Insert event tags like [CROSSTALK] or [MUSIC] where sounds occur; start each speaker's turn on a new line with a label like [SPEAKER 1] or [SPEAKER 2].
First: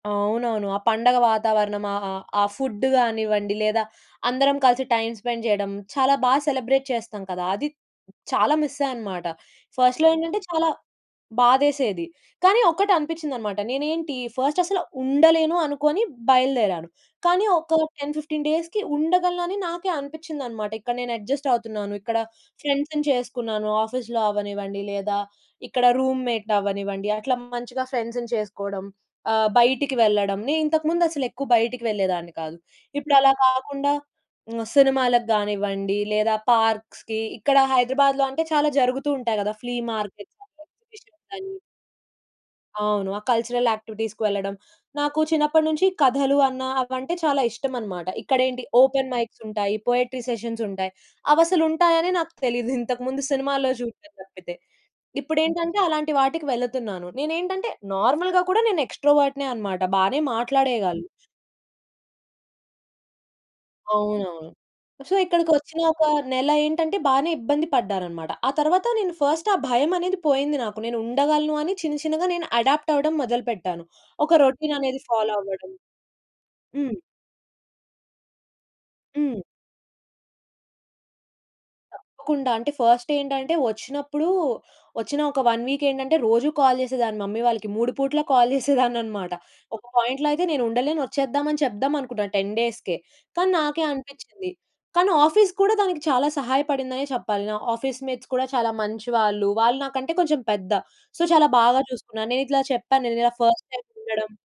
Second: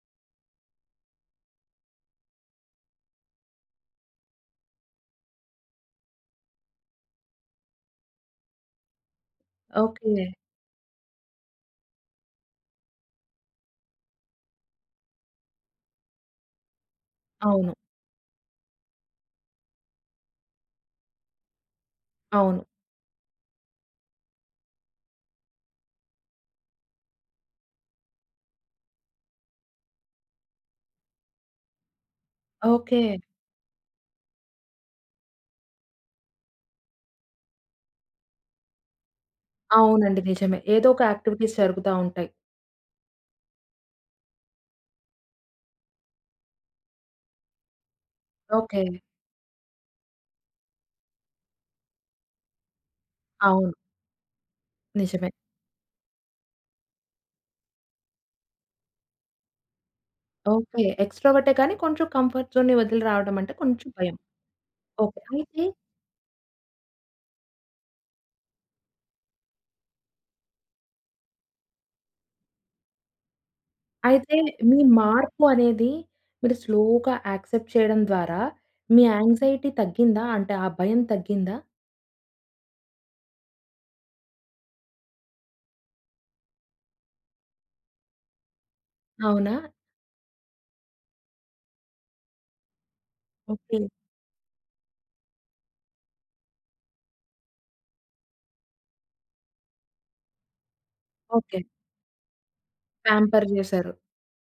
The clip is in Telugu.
[SPEAKER 1] అవునవును. ఆ పండగ వాతావరణం అ అ ఆ ఫుడ్ కానివ్వండి లేదా అందరం కలిసి టైమ్ స్పెండ్ చేయడం చాలా బాగా సెలబ్రేట్ చేస్తాం కదా! అది [SWALLOWS] చాలా మిస్ అయ్యాననమాట. ఫస్ట్‌లో
[SPEAKER 2] ఓకే.
[SPEAKER 1] ఏంటంటే చాలా బాధేసేది. కానీ ఒక్కటనిపిచ్చిదనమాట. నేనేంటి? ఫస్టసలు ఉండలేను అనుకోని బయలుదేరాను. కానీ
[SPEAKER 2] అవును.
[SPEAKER 1] ఒక 10, 15 డేస్‌కి ఉండగలనని నాకే అనిపిచ్చిందనమాట. ఇక్కడ నేను అడ్జస్ట్ అవుతున్నాను. ఇక్కడ
[SPEAKER 2] అవును.
[SPEAKER 1] ఫ్రెండ్స్‌ని చేసుకున్నాను. ఆఫీస్‌లో అవ్వనివ్వండి, లేదా ఇక్కడ రూమ్‌మేట్ అవ్వనివ్వండి, అట్లా మంచిగా ఫ్రెండ్సుని చేసుకోవడం, ఆహ్, బయటికి వెళ్ళడం. నేనింతకు ముందసలు ఎక్కువ బయటకి వెళ్ళేదాన్ని కాదు.
[SPEAKER 2] ఓకే.
[SPEAKER 1] ఇప్పుడలా కాకుండా సినిమాలకు గానివ్వండి, లేదా పార్క్స్‌కి ఇక్కడ హైదరాబాద్‌లో అంటే చాలా జరుగుతూ ఉంటాయి గదా! ఫ్లీ
[SPEAKER 2] అవునండి.
[SPEAKER 1] మార్కెట్స్
[SPEAKER 2] నిజమే.
[SPEAKER 1] అనీ
[SPEAKER 2] ఏదో ఒక
[SPEAKER 1] ఎగ్జిబిషన్స్
[SPEAKER 2] యాక్టివిటీస్
[SPEAKER 1] అనీ.
[SPEAKER 2] జరుగుతా ఉంటాయి.
[SPEAKER 1] అవును. ఆ కల్చరల్ యాక్టివిటీస్‌కి వెళ్ళడం. నాకు చిన్నప్పటి నుంచి కథలు అన్న అవంటే చాలా ఇష్టమన్నమాట. ఇక్కడేంటి?
[SPEAKER 2] ఓకే.
[SPEAKER 1] ఓపెన్ మైక్స్ ఉంటాయి. పోయెట్రీ సెషన్స్ ఉంటాయి. అవసలుంటాయని నాకు తెలీదు. ఇది ఇంతకు ముందు సినిమాల్లో
[SPEAKER 2] అవును.
[SPEAKER 1] చూడడం తప్పితే.
[SPEAKER 2] నిజమే.
[SPEAKER 1] ఇప్పుడేంటంటే అలాంటి వాటికి వెళ్తున్నాను. నేనేంటంటే నార్మల్‌గా కూడా నేను ఎక్స్‌ట్రావర్ట్‌నే అన్నమాట. బానే
[SPEAKER 2] ఓకే.
[SPEAKER 1] మాట్లాడేయగలను.
[SPEAKER 2] ఎక్స్‌ట్రావర్టే కానీ కొంచెం కంఫర్ట్ జోన్‌ని వదిలి రావడమంటే కొంచెం భయం.
[SPEAKER 1] అవునవును. So
[SPEAKER 2] okay. అయితే
[SPEAKER 1] ఇక్కడికొచ్చిన ఒక నెల ఏంటంటే బానే ఇబ్బంది పడ్డారన్నమాట. ఆ తరువాత నేను ఫస్ట్ ఆ భయమనేది పోయింది నాకు. నేనుండగలను అని చిన్న చిన్నగా నేను అడాప్ట్ అవ్వడం మొదలుపెట్టాను.
[SPEAKER 2] అయితే
[SPEAKER 1] ఒక రొటీన్
[SPEAKER 2] మీ
[SPEAKER 1] అనేది ఫాలో
[SPEAKER 2] మార్పు
[SPEAKER 1] అవ్వడం.
[SPEAKER 2] అనేది మీరు
[SPEAKER 1] హ్మ్.
[SPEAKER 2] స్లోగా యాక్సెప్ట్ చేయడం ద్వారా మీ
[SPEAKER 1] హ్మ్.
[SPEAKER 2] యాంక్సైటీ తగ్గిందా? అంటే ఆ భయం తగ్గిందా?
[SPEAKER 1] తప్పకుండా. అంటే ఫస్ట్ ఏంటంటే వచ్చినప్పుడు, వచ్చిన ఒక 1 వీక్ ఏంటంటే రోజు కాల్ చేసేదాన్ని మమ్మీ వాళ్ళకి. మూడు పూట్ల కాల్ [GIGGLES] చేసేదాన్నన్నమాట.
[SPEAKER 2] అవునా?
[SPEAKER 1] ఒక పాయింట్‌లో అయితే నేనుండలేను, వచ్చేద్దామని అని చెప్దాం అనుకున్నాను 10 డేస్‌కే. కానీ
[SPEAKER 2] ఓకే.
[SPEAKER 1] నాకే అనిపించింది. కానీ ఆఫీస్ కూడా దానికి చాలా సహాయపడిందనే చెప్పాలి. నా ఆఫీస్ మేట్స్ కూడా చాలా మంచివాళ్ళు. వాళ్ళు నాకంటే కొంచెం పెద్ద. సో చాలా
[SPEAKER 2] ఓకే.
[SPEAKER 1] బాగా చూసుకున్నారు. నేనిట్లా చెప్పాను. నేనిలా
[SPEAKER 2] పాంపర్
[SPEAKER 1] ఫస్ట్ టైమ్
[SPEAKER 2] చేశారు.
[SPEAKER 1] ఉండడం.